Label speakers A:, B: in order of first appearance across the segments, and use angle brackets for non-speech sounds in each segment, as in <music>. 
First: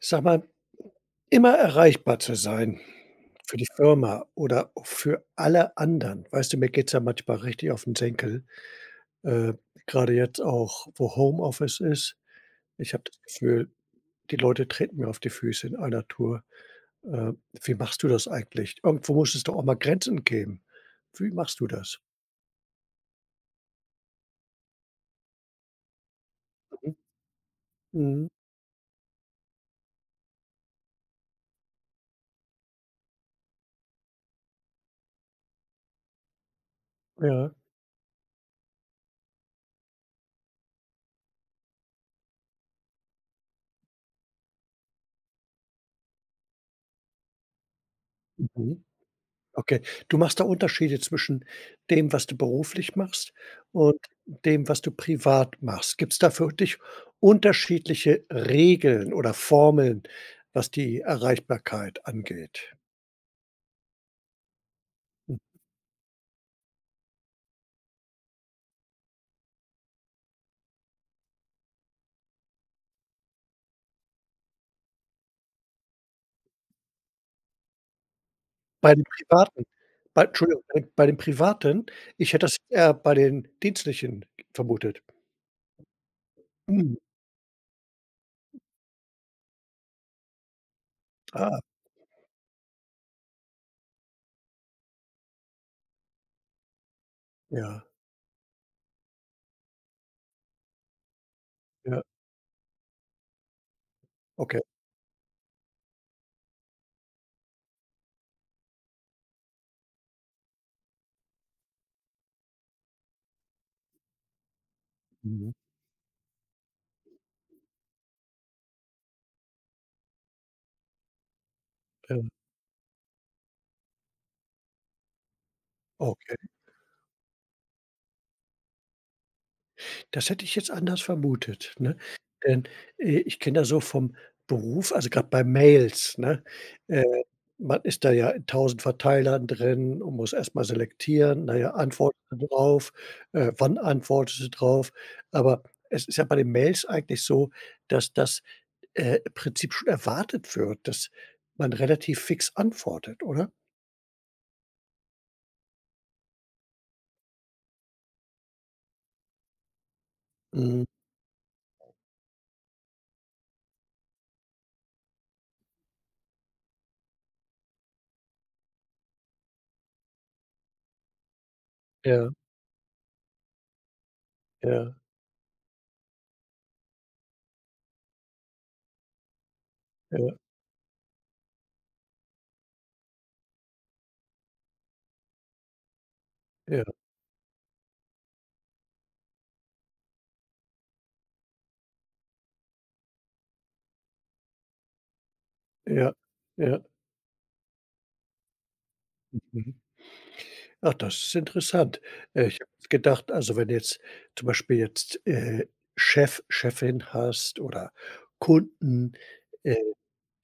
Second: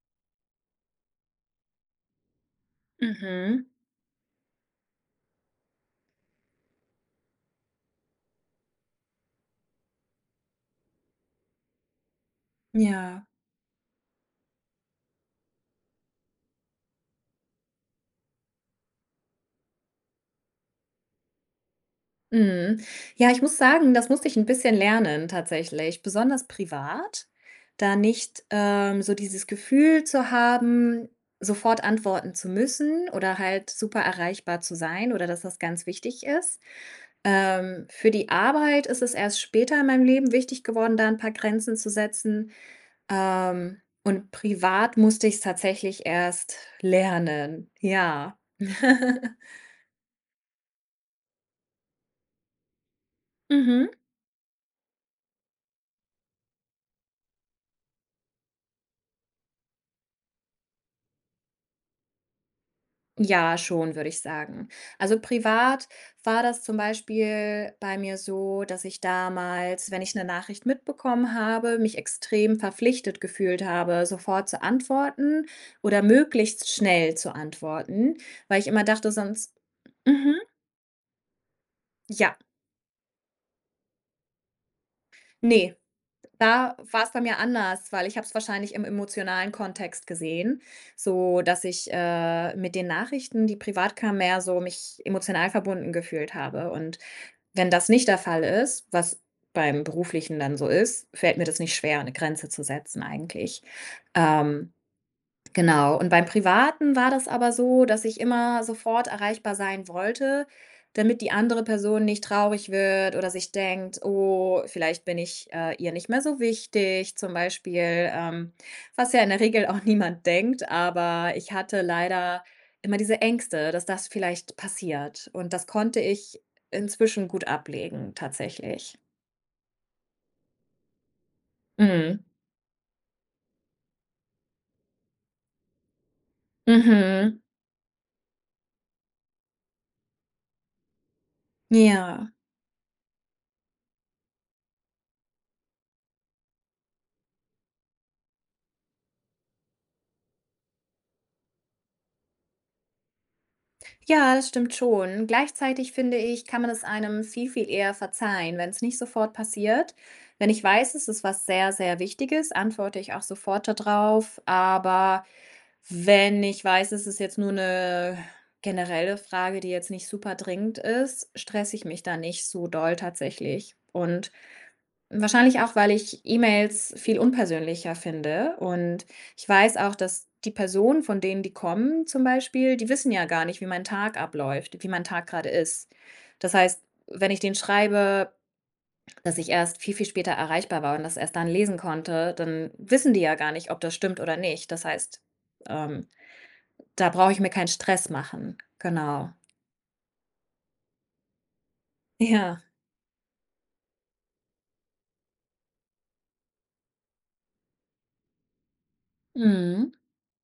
A: Sag mal, immer erreichbar zu sein für
B: Mhm.
A: die Firma oder für alle anderen. Weißt du, mir geht's ja manchmal richtig auf den Senkel, äh, grade jetzt auch, wo Homeoffice ist. Ich habe das
B: Ja.
A: Gefühl, die Leute treten mir auf die Füße in einer Tour. Äh, Wie machst du das eigentlich? Irgendwo muss es doch auch mal Grenzen geben. Wie machst du das?
B: Mhm. Ja, ich muss sagen, das musste ich ein bisschen lernen tatsächlich, besonders
A: Mhm.
B: privat, da
A: Mhm.
B: nicht, so dieses Gefühl zu haben, sofort antworten zu müssen oder halt super erreichbar zu sein oder dass das ganz wichtig ist.
A: Ja.
B: Für die Arbeit ist es erst später in meinem Leben wichtig geworden, da ein paar Grenzen zu setzen. Und privat musste ich's tatsächlich erst lernen. Ja.
A: Mhm.
B: <laughs>
A: Okay. Du machst da Unterschiede zwischen dem, was du beruflich machst,
B: Mhm.
A: und dem, was du privat machst. Gibt's da für dich unterschiedliche Regeln oder Formeln, was die Erreichbarkeit angeht?
B: Ja, schon, würde ich sagen. Also
A: Mhm.
B: privat war das zum Beispiel bei mir so, dass ich damals, wenn ich eine Nachricht mitbekommen habe, mich extrem verpflichtet gefühlt habe, sofort zu antworten oder möglichst schnell zu antworten, weil ich immer
A: Bei den
B: dachte sonst:
A: privaten bei
B: „Mhm,
A: Entschuldigung, bei den privaten? Ich
B: ja,
A: hätte das eher bei den dienstlichen vermutet.
B: ne." Da
A: Mhm.
B: war es bei mir anders, weil ich habe es wahrscheinlich im emotionalen Kontext gesehen, so
A: Ah,
B: dass ich, mit den Nachrichten, die privat kamen, mehr so mich emotional verbunden gefühlt habe. Und wenn
A: ja,
B: das nicht der Fall ist, was beim Beruflichen dann so ist, fällt mir das nicht schwer,
A: ja,
B: eine Grenze zu setzen eigentlich.
A: okay.
B: Ähm, Genau, und beim Privaten war das aber so, dass ich immer sofort erreichbar sein wollte, damit die andere Person nicht traurig wird oder sich denkt: „Oh, vielleicht bin ich,
A: Mhm,
B: ihr nicht mehr so wichtig", zum Beispiel, ähm, was ja in der Regel auch <laughs> niemand denkt, aber ich hatte
A: ja,
B: leider immer diese Ängste, dass das vielleicht passiert und das konnte
A: okay.
B: ich inzwischen gut ablegen tatsächlich.
A: Das hätte ich jetzt anders vermutet, ne?
B: Mhm.
A: Denn, ich kenne das so vom Beruf, also grad bei Mails, ne? Äh,
B: Mhm.
A: man ist da ja in 1.000 Verteilern drin und muss erst mal selektieren. Na ja, antwortest
B: Ja.
A: du drauf? Wann antwortest du drauf? Aber es ist ja bei den Mails eigentlich so, dass das im Prinzip schon erwartet wird, dass man relativ fix antwortet, oder?
B: Ja, das stimmt schon. Gleichzeitig finde ich, kann man es einem viel, viel eher verzeihen, wenn es nicht sofort passiert. Wenn ich
A: Mhm.
B: weiß, es ist was sehr, sehr Wichtiges, antworte ich auch sofort darauf. Aber wenn ich weiß, es ist jetzt nur eine generelle Frage, die jetzt nicht super dringend ist, stresse ich mich da
A: Ja,
B: nicht so doll tatsächlich. Und
A: ja,
B: wahrscheinlich auch, weil ich E-Mails viel unpersönlicher finde und ich weiß auch, dass
A: ja,
B: die Personen, von denen die kommen zum Beispiel, die wissen ja gar nicht, wie mein Tag abläuft, wie mein Tag gerade ist. Das heißt,
A: ja,
B: wenn ich denen schreibe, dass ich erst viel, viel später erreichbar war und das erst dann lesen konnte, dann wissen die ja gar nicht, ob das stimmt oder nicht. Das heißt, ähm,
A: ja, ja.
B: da brauche ich mir keinen Stress machen. Genau.
A: Mhm. Ach, das ist interessant. Ich
B: Ja.
A: habe gedacht, also, wenn jetzt zum Beispiel jetzt, Chef, Chefin hast oder Kunden, äh,
B: Mhm.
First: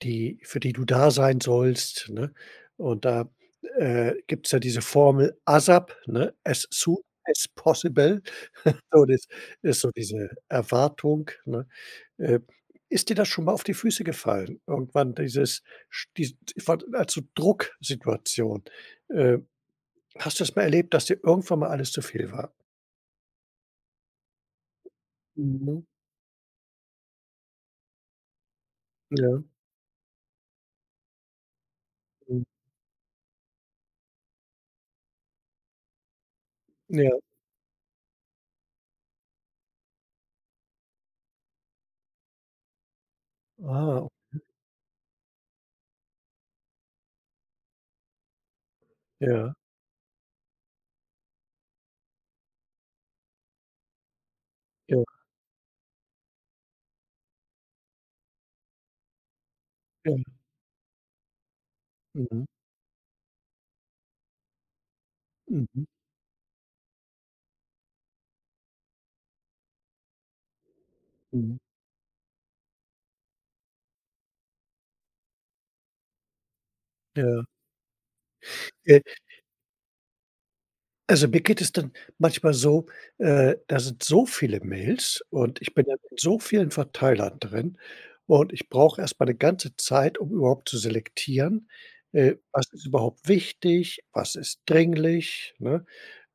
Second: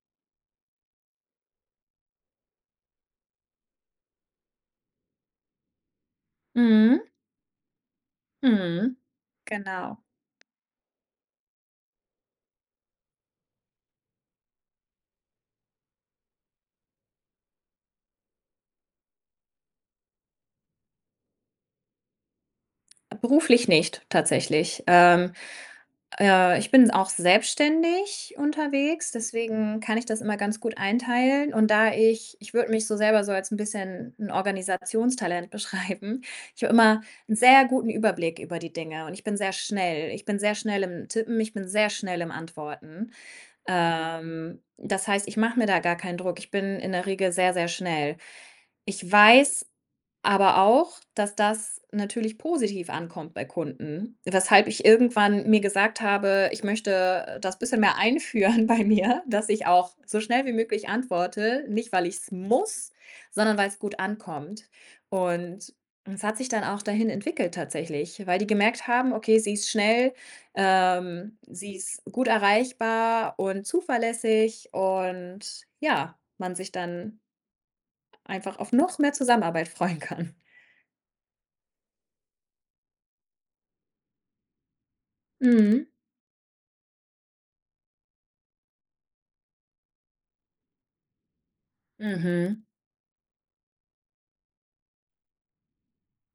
A: die, für die du da sein sollst, ne? Und da, gibt's ja diese Formel ASAP, ne? As soon
B: Mhm.
A: as possible. <laughs>
B: Mhm.
A: So, das ist so
B: Genau.
A: diese Erwartung, ne? Äh, ist dir das schon mal auf die Füße gefallen? Irgendwann dieses sch dies also Drucksituation. Äh, hast du das mal erlebt, dass dir irgendwann mal alles zu viel war?
B: Beruflich nicht, tatsächlich. Ähm,
A: Mhm.
B: äh, ich bin auch selbstständig unterwegs,
A: Ja.
B: deswegen kann ich das immer ganz gut einteilen. Und da ich
A: Mhm.
B: ich würde mich so selber so als ein bisschen ein Organisationstalent <laughs> beschreiben. Ich habe immer
A: Ja.
B: einen sehr guten Überblick über die Dinge und ich bin sehr schnell. Ich bin sehr schnell im Tippen, ich bin sehr schnell im Antworten.
A: Ah,
B: Das heißt, ich mache mir da gar keinen Druck. Ich bin in der Regel sehr, sehr schnell. Ich
A: ja,
B: weiß aber auch, dass das natürlich positiv ankommt bei Kunden, weshalb ich
A: ja,
B: irgendwann mir gesagt habe, ich möchte das bisschen mehr einführen <laughs> bei mir, dass ich auch so
A: ja.
B: schnell wie möglich antworte, nicht weil ich es
A: Mhm,
B: muss, sondern weil es gut ankommt. Und
A: mhm,
B: es hat sich dann auch dahin entwickelt tatsächlich, weil die gemerkt haben: Okay, sie ist schnell,
A: mhm.
B: sie ist gut erreichbar und zuverlässig und ja, man sich dann
A: Ja.
B: einfach auf noch mehr Zusammenarbeit <laughs> freuen kann.
A: Also, mir geht es dann manchmal so, da sind so viele Mails und ich bin
B: Mhm.
A: dann in so vielen Verteilern drin und ich brauche erstmal eine ganze Zeit, um überhaupt zu selektieren,
B: Mhm.
A: was ist überhaupt wichtig, was ist dringlich, ne?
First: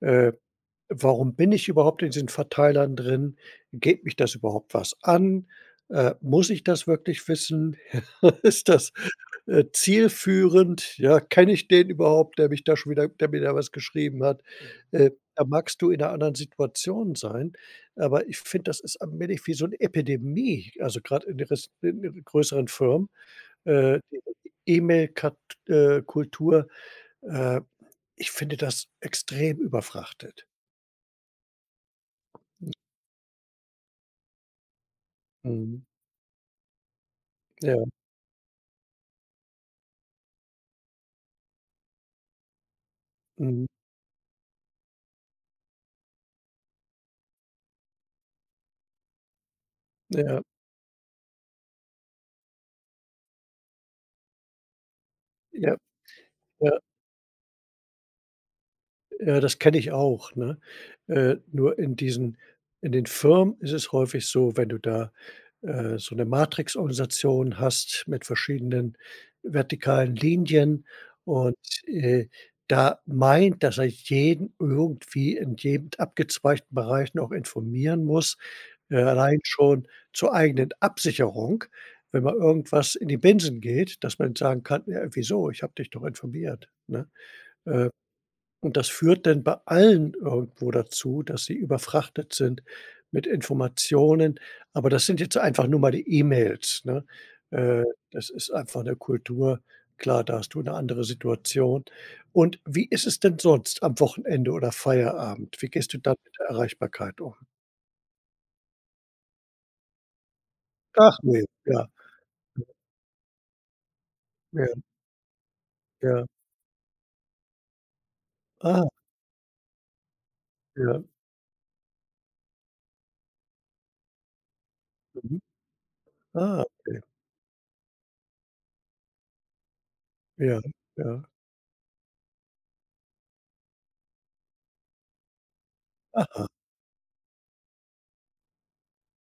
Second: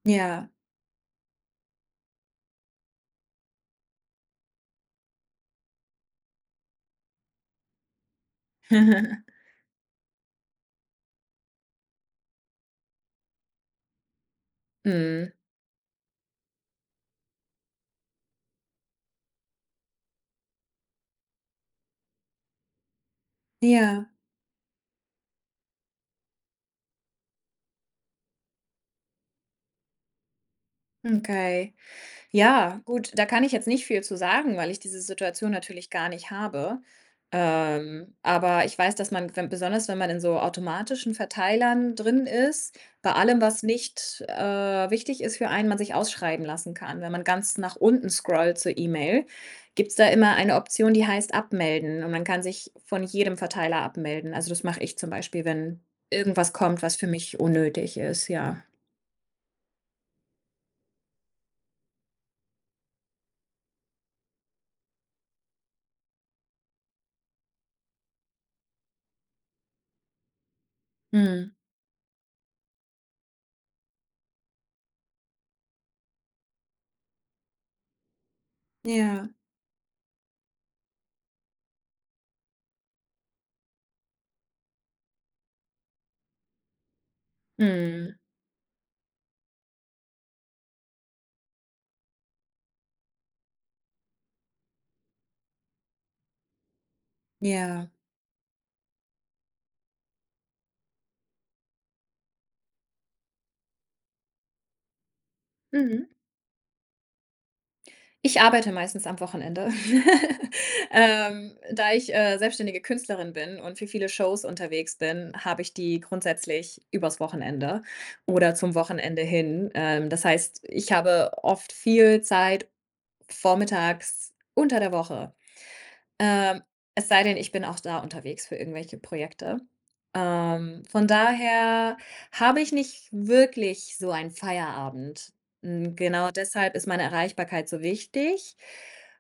A: Äh
B: Ja.
A: Warum bin ich überhaupt in diesen Verteilern drin? Geht mich das überhaupt was an? Muss ich das wirklich wissen? <laughs> Ist das,
B: <laughs>
A: zielführend? Ja, kenne ich den überhaupt, der mich da schon wieder der mir da was geschrieben hat?
B: Mhm.
A: Da magst du in einer anderen Situation sein, aber ich finde, das ist allmählich wie so eine Epidemie, also gerade in der res in größeren Firmen,
B: Ja.
A: die E-Mail Kultur, äh, ich finde das extrem überfrachtet.
B: Okay. Ja, gut, da kann ich jetzt nicht viel zu sagen, weil ich diese Situation
A: Mhm,
B: natürlich gar nicht habe.
A: ja.
B: Aber ich weiß, dass man, wenn, besonders wenn man in so automatischen Verteilern drin ist, bei allem, was
A: Mhm.
B: nicht wichtig ist für einen, man sich ausschreiben lassen kann. Wenn man ganz nach unten scrollt zur E-Mail, gibt es da immer
A: Ja,
B: eine Option, die heißt abmelden. Und man kann sich von jedem Verteiler abmelden. Also das mache ich zum Beispiel,
A: ja,
B: wenn irgendwas
A: ja,
B: kommt, was für mich unnötig ist, ja.
A: ja, das kenne ich auch, ne? Nur in den Firmen ist es häufig so, wenn du da, so 'ne Matrixorganisation hast mit verschiedenen vertikalen Linien
B: Hm.
A: und, äh, da meint, dass er jeden irgendwie in jedem abgezweigten Bereich noch informieren muss,
B: Ja.
A: allein schon zur eigenen Absicherung, wenn mal irgendwas in die Binsen geht, dass man sagen kann: „Ja, wieso? Ich habe dich doch informiert", ne? Äh,
B: Hm.
A: und das führt dann bei allen irgendwo dazu, dass sie überfrachtet sind mit Informationen. Aber das sind jetzt einfach nur mal die E-Mails, ne? Äh,
B: Ja.
A: das ist einfach eine Kultur. Klar, da hast du eine andere Situation. Und wie ist es denn sonst am Wochenende oder Feierabend? Wie gehst du
B: Mhm.
A: dann mit der Erreichbarkeit um?
B: Ich arbeite meistens am Wochenende, <laughs>
A: Ach ne, ja,
B: da ich, selbstständige Künstlerin bin und für viele Shows
A: ja,
B: unterwegs bin, habe ich die
A: ja.
B: grundsätzlich übers Wochenende oder zum
A: Ah,
B: Wochenende hin. Das heißt, ich
A: ja,
B: habe oft viel Zeit vormittags unter der Woche.
A: mhm. Ah,
B: Ähm,
A: okay.
B: Es sei denn, ich bin auch da unterwegs für irgendwelche Projekte.
A: Ja,
B: Von
A: ja.
B: daher habe ich nicht wirklich so einen Feierabend. Hm, genau
A: Aha,
B: deshalb ist meine Erreichbarkeit so wichtig.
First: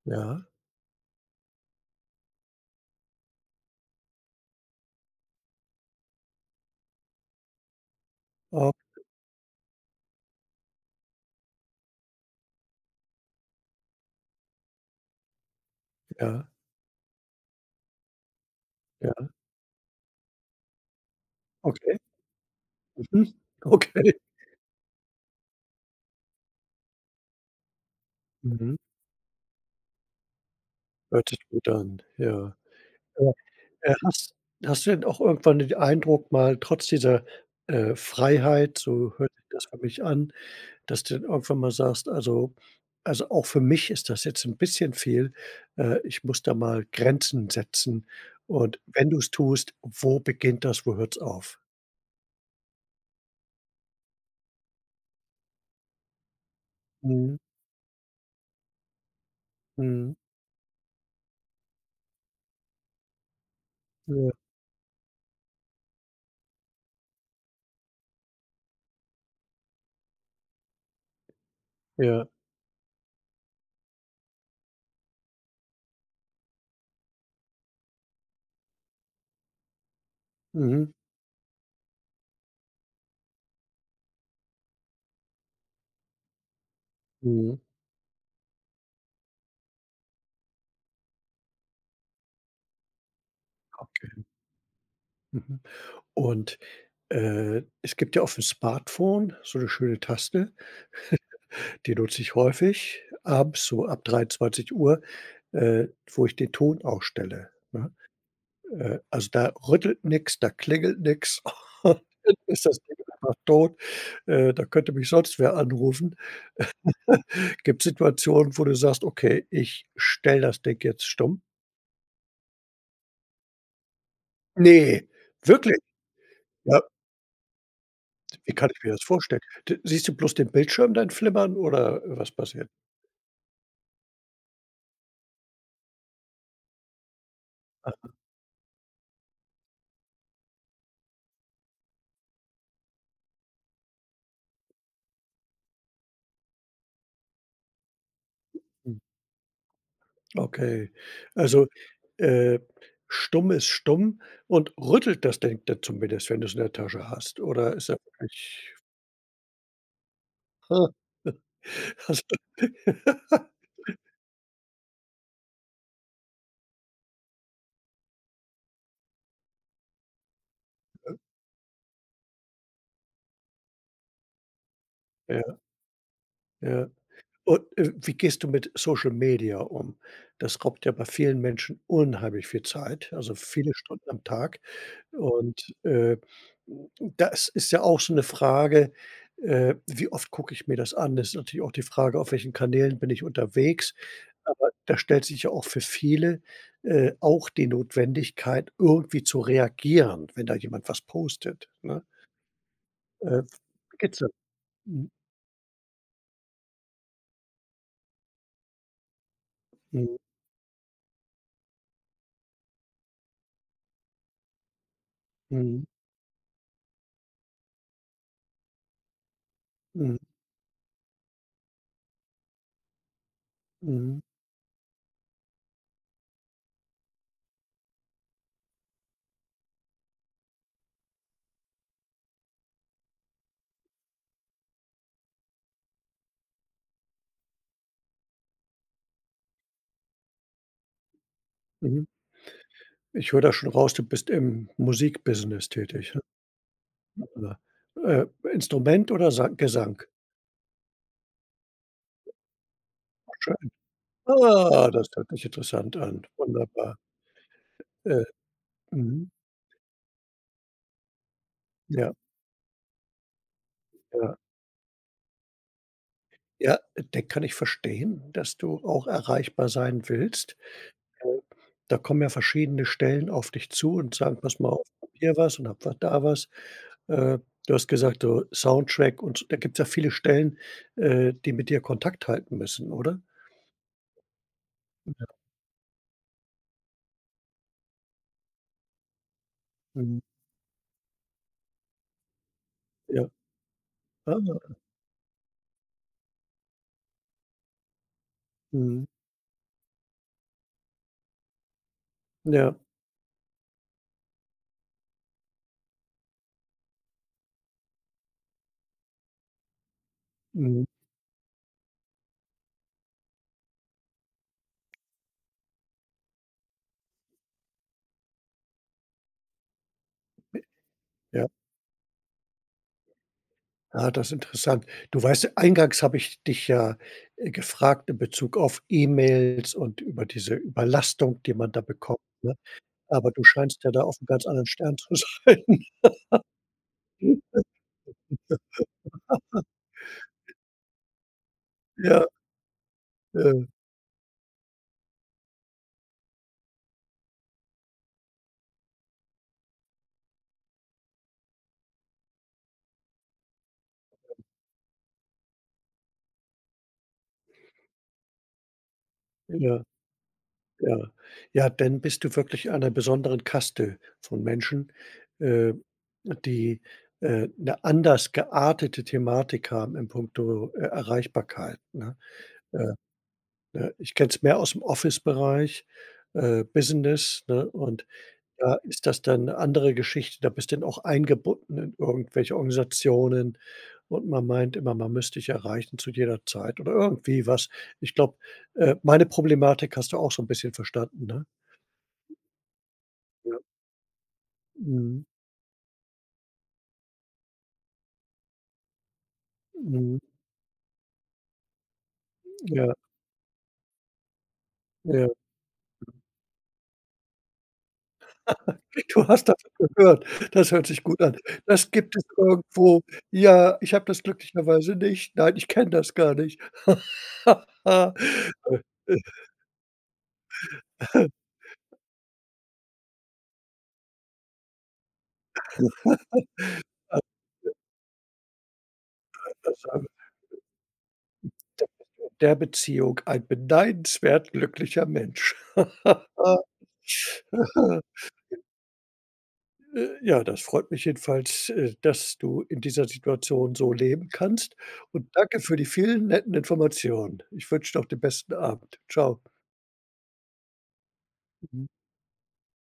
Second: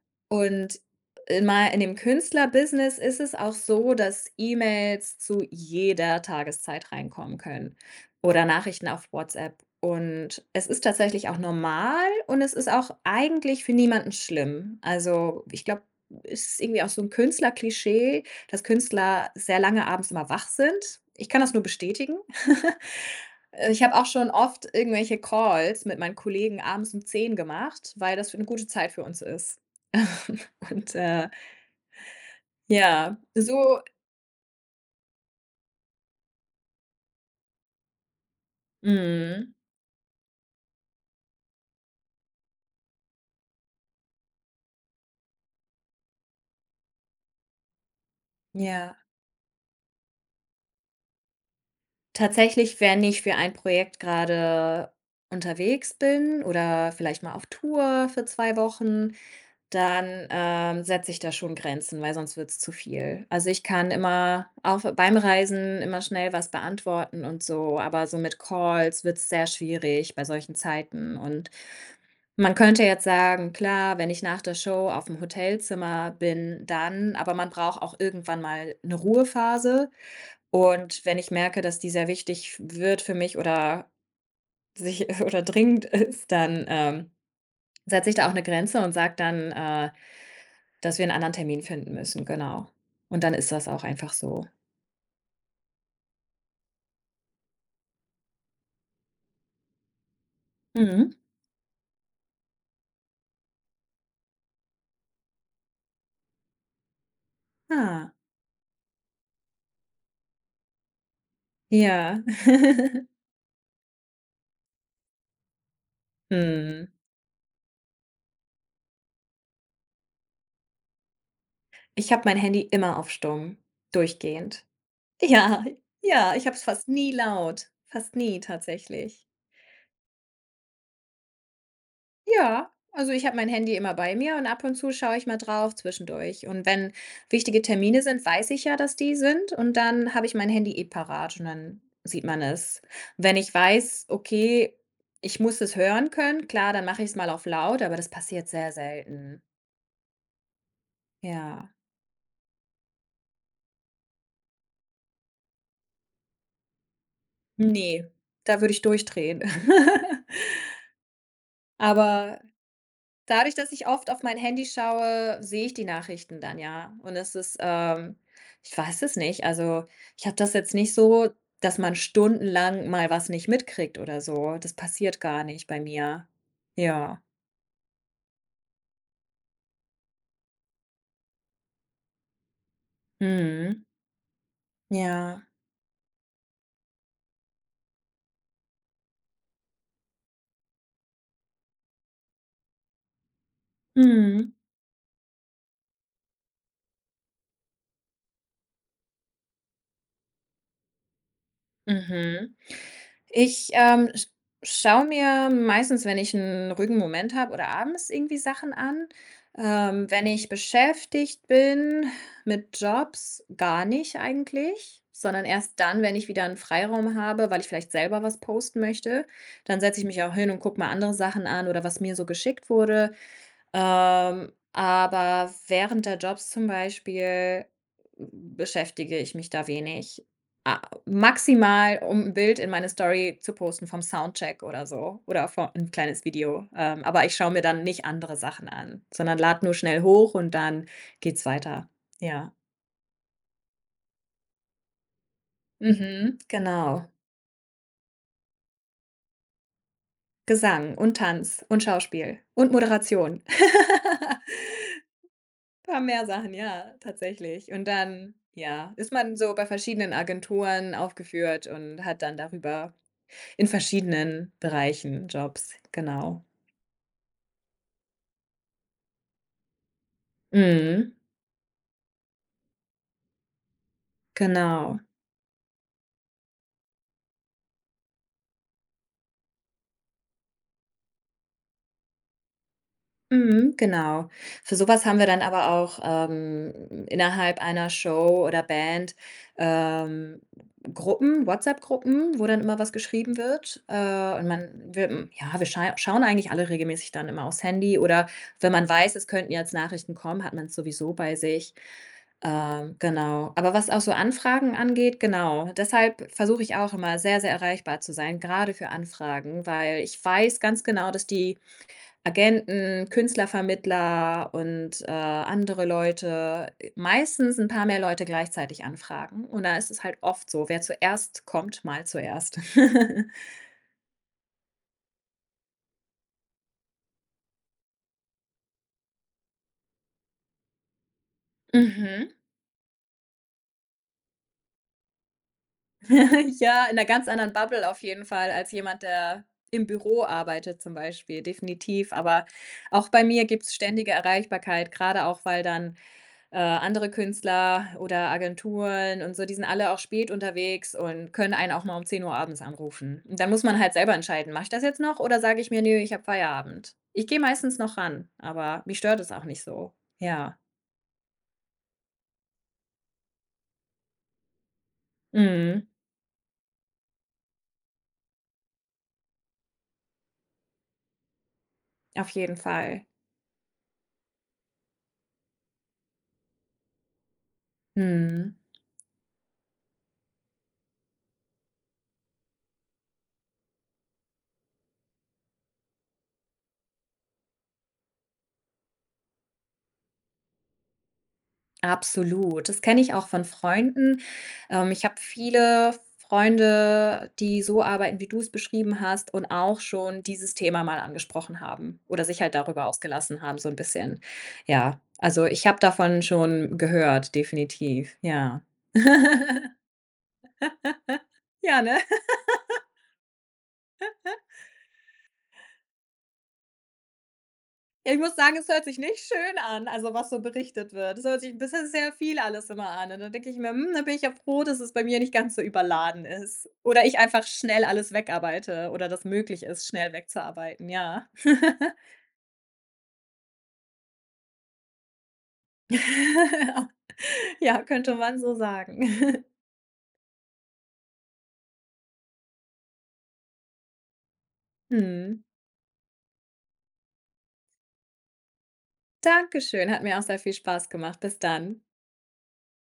A: ja.
B: Und in dem Künstlerbusiness ist es auch so, dass E-Mails zu jeder Tageszeit reinkommen können oder
A: Oh,
B: Nachrichten auf WhatsApp. Und es ist tatsächlich auch normal und es ist auch eigentlich für niemanden schlimm. Also, ich glaube
A: ja,
B: ist irgendwie auch so ein Künstlerklischee, dass
A: ja.
B: Künstler sehr lange abends immer wach sind. Ich kann das nur
A: Okay.
B: bestätigen. <laughs>
A: Mhm. <laughs>
B: Ich habe auch
A: Okay.
B: schon oft irgendwelche Calls mit meinen Kollegen abends um 10 gemacht, weil das für 'ne gute
A: Mhm.
B: Zeit für uns ist. <laughs> Und,
A: Hört sich gut an, ja.
B: ja,
A: Ja,
B: so
A: äh, hast hast du denn auch irgendwann den Eindruck mal trotz dieser, Freiheit, so hört sich
B: mhm,
A: das für mich an, dass du dann irgendwann mal sagst: „Also auch für mich ist das jetzt 'n bisschen viel. Ich muss da mal Grenzen setzen, und
B: ja.
A: wenn du's tust, wo beginnt das, wo hört's auf?"
B: Tatsächlich, wenn ich für ein Projekt gerade unterwegs bin oder vielleicht mal
A: Mhm,
B: auf Tour für 2 Wochen,
A: mhm,
B: dann, setze ich da schon Grenzen, weil sonst wird es zu viel. Also, ich kann
A: ja,
B: immer auch beim Reisen immer schnell was beantworten und so, aber so mit Calls wird es sehr schwierig bei solchen Zeiten. Und
A: ja,
B: man könnte jetzt sagen: „Klar, wenn ich nach der Show auf dem Hotelzimmer bin, dann", aber man braucht auch irgendwann mal eine Ruhephase.
A: mhm,
B: Und wenn ich merke, dass die sehr wichtig wird für mich oder sich <laughs> oder dringend ist, dann,
A: mhm,
B: setze ich da auch eine Grenze und sage dann, dass wir 'n anderen Termin finden müssen, genau. Und dann ist das auch einfach
A: okay,
B: so.
A: mhm. Und, es gibt ja aufm Smartphone so 'ne schöne Taste.
B: Mhm.
A: Die nutze ich häufig abends so ab 23:00, äh, wo ich den Ton ausstelle, ne?
B: Ah,
A: Also, da rüttelt nix, da klingelt nix. <laughs>
B: ja.
A: Dann ist das Ding
B: <laughs>
A: einfach tot, da könnte mich sonst wer anrufen.
B: Mhm.
A: <laughs> Gibt Situationen, wo du sagst: „Okay, ich stelle das Ding jetzt stumm?"
B: Ich habe mein Handy immer auf stumm, durchgehend.
A: Ne,
B: Ja,
A: wirklich?
B: ja, ich habe es
A: Ja,
B: fast nie laut, fast nie
A: wie kann ich mir das
B: tatsächlich.
A: vorstellen? D Siehst du bloß den Bildschirm dann flimmern oder was passiert?
B: Ja, also ich habe mein Handy immer bei mir und ab und zu schaue ich mal drauf zwischendurch. Und wenn wichtige Termine
A: Ah.
B: sind, weiß ich ja, dass die sind. Und dann habe ich mein Handy eh parat und dann sieht man es. Wenn ich weiß, okay, ich muss es hören können, klar, dann mache ich es mal auf laut, aber das passiert sehr selten.
A: Okay. Also,
B: Ja.
A: äh, stumm ist stumm, und rüttelt das Ding dann zumindest, wenn du es in der Tasche hast? Oder ist er
B: Nee, da
A: wirklich
B: würde ich durchdrehen. <laughs>
A: <laughs> also
B: Aber
A: <laughs>
B: dadurch, dass ich oft auf mein Handy schaue, sehe ich die Nachrichten dann, ja. Und es ist, ich weiß es nicht. Also, ich habe das jetzt nicht so, dass man stundenlang mal was nicht mitkriegt oder so. Das passiert gar
A: ja,
B: nicht bei mir.
A: ja.
B: Ja.
A: Und, wie gehst du mit Social Media um? Das raubt ja bei vielen Menschen unheimlich viel Zeit, also viele
B: Mhm.
A: Stunden am Tag.
B: Ja.
A: Und, das ist ja auch so eine Frage, wie oft gucke ich mir das an? Das ist natürlich auch die Frage, auf welchen Kanälen bin ich unterwegs.
B: Mhm.
A: Aber da stellt sich ja auch für viele, auch die Notwendigkeit, irgendwie zu reagieren, wenn da jemand was postet, ne?
B: Mhm.
A: Äh,
B: Ich,
A: wie
B: ähm,
A: geht's
B: sch
A: dir?
B: schaue
A: Mhm,
B: mir meistens, wenn ich einen ruhigen Moment habe oder abends irgendwie Sachen an.
A: mhm,
B: Wenn ich beschäftigt bin mit Jobs, gar nicht eigentlich, sondern erst
A: mhm,
B: dann, wenn ich wieder einen Freiraum habe, weil ich vielleicht selber was posten möchte. Dann setze ich
A: mhm,
B: mich auch hin und gucke mal andere Sachen an oder was mir so geschickt wurde.
A: mhm,
B: Aber während der Jobs zum Beispiel beschäftige ich mich da wenig. A Maximal, um ein Bild in meine Story zu posten vom Soundcheck oder so oder von 'n kleines Video. Aber ich schaue mir dann nicht andere Sachen an, sondern lade nur schnell hoch und dann geht's weiter.
A: mhm.
B: Ja.
A: Ich höre da schon raus, du bist im Musikbusiness tätig, ne?
B: Mhm, genau.
A: Oder, äh, Instrument oder Sa Gesang?
B: Gesang und Tanz und Schauspiel und Moderation. <laughs>
A: Ah, das hört sich interessant
B: Paar mehr
A: an.
B: Sachen, ja,
A: Wunderbar.
B: tatsächlich. Und
A: Äh,
B: dann, ja, ist
A: mhm.
B: man so bei verschiedenen Agenturen aufgeführt und
A: Ja,
B: hat dann darüber in
A: ja.
B: verschiedenen Bereichen Jobs, genau.
A: Ja, den kann ich verstehen, dass du auch erreichbar sein willst.
B: Mhm,
A: Äh, da kommen ja verschiedene Stellen auf dich zu und sagen: „Pass mal auf,
B: genau.
A: ich habe hier was und hab was da was." Äh, du hast gesagt, so Soundtrack und so, da gibt es ja viele Stellen, die mit dir Kontakt halten müssen, oder?
B: Mhm, genau. Für sowas haben wir dann aber auch, innerhalb einer Show oder Band,
A: Mhm.
B: ähm, Gruppen, WhatsApp-Gruppen, wo dann immer was
A: Ja.
B: geschrieben wird.
A: Ah,
B: Und man wir hm, ja, wir schei schauen eigentlich alle regelmäßig dann immer aufs Handy oder wenn man
A: mhm.
B: weiß, es könnten jetzt Nachrichten kommen, hat man es sowieso bei sich.
A: Ja,
B: Genau. Aber was auch so Anfragen angeht, genau. Deshalb versuche ich auch immer sehr, sehr erreichbar zu sein, gerade für Anfragen, weil ich weiß ganz
A: mhm.
B: genau, dass die Agenten, Künstlervermittler und, andere Leute meistens ein paar mehr Leute gleichzeitig anfragen und da ist es halt oft so, wer zuerst
A: Ja.
B: kommt, mal zuerst. <laughs>
A: Ja, das ist interessant. Du weißt, eingangs habe ich dich ja, gefragt in Bezug auf E-Mails und über diese Überlastung, die man da bekommt,
B: Mhm.
A: ne? Aber du scheinst ja da auf 'm ganz anderen Stern zu sein.
B: <laughs> Ja, in einer ganz anderen
A: <laughs>
B: Bubble auf jeden Fall als jemand, der im Büro arbeitet zum Beispiel, definitiv.
A: Ja,
B: Aber auch bei mir
A: äh,
B: gibt's ständige Erreichbarkeit, gerade auch, weil dann andere Künstler oder Agenturen und so, die sind alle auch spät unterwegs und können einen auch mal um 10 Uhr abends anrufen. Und dann muss man halt selber entscheiden: „Mache ich das jetzt noch oder sage ich mir: „Ne, ich habe Feierabend?" Ich gehe meistens noch ran, aber mich stört es auch nicht
A: ja,
B: so. Ja.
A: ja. Ja, denn bist du wirklich einer besonderen Kaste von Menschen, äh,
B: Mhm.
A: die, 'ne anders geartete Thematik haben in puncto, Erreichbarkeit, ne?
B: Auf jeden
A: Äh
B: Fall.
A: Ne, ich kenne es mehr aus dem Office-Bereich, Business, ne, und
B: Mhm.
A: da ist das dann 'ne andere Geschichte. Da bist du dann auch eingebunden in irgendwelche Organisationen, und man meint immer, man müsste dich erreichen zu jeder Zeit oder irgendwie was. Ich glaube, meine Problematik hast du auch so 'n bisschen verstanden, ne?
B: Absolut. Das kenne ich auch von
A: Ja.
B: Freunden. Ich habe
A: Mhm.
B: viele Freunde, die so arbeiten, wie du es beschrieben hast und auch
A: Mhm.
B: schon dieses Thema mal angesprochen haben oder sich halt darüber
A: Ja,
B: ausgelassen haben, so ein bisschen. Ja,
A: ja.
B: also, ich habe davon schon gehört, definitiv, ja.
A: <laughs> Du hast davon
B: <laughs>
A: gehört. Das hört sich gut an.
B: Ja,
A: Das
B: ne?
A: gibt es irgendwo. Ja, ich habe das glücklicherweise nicht. Nein, ich kenne das gar nicht. <laughs>
B: Ja, ich muss sagen, es hört sich nicht schön an, also, was so berichtet wird. Es hört sich 'n bisschen sehr viel alles immer an und dann denke ich mir: „Hm, da bin ich ja froh, dass es bei mir nicht ganz so überladen ist oder ich einfach schnell alles wegarbeite oder das möglich
A: Das
B: ist,
A: war mit
B: schnell wegzuarbeiten", ja. <laughs>
A: der Beziehung ein beneidenswert glücklicher Mensch. <laughs>
B: Ja, könnte man so sagen. <laughs>
A: Ja, das freut mich jedenfalls, dass du in dieser Situation so leben kannst und
B: Mhm.
A: danke für die vielen netten Informationen. Ich wünsche noch den besten Abend. Ciao.
B: Dankeschön, hat mir auch sehr viel Spaß gemacht. Bis dann.
A: Mhm.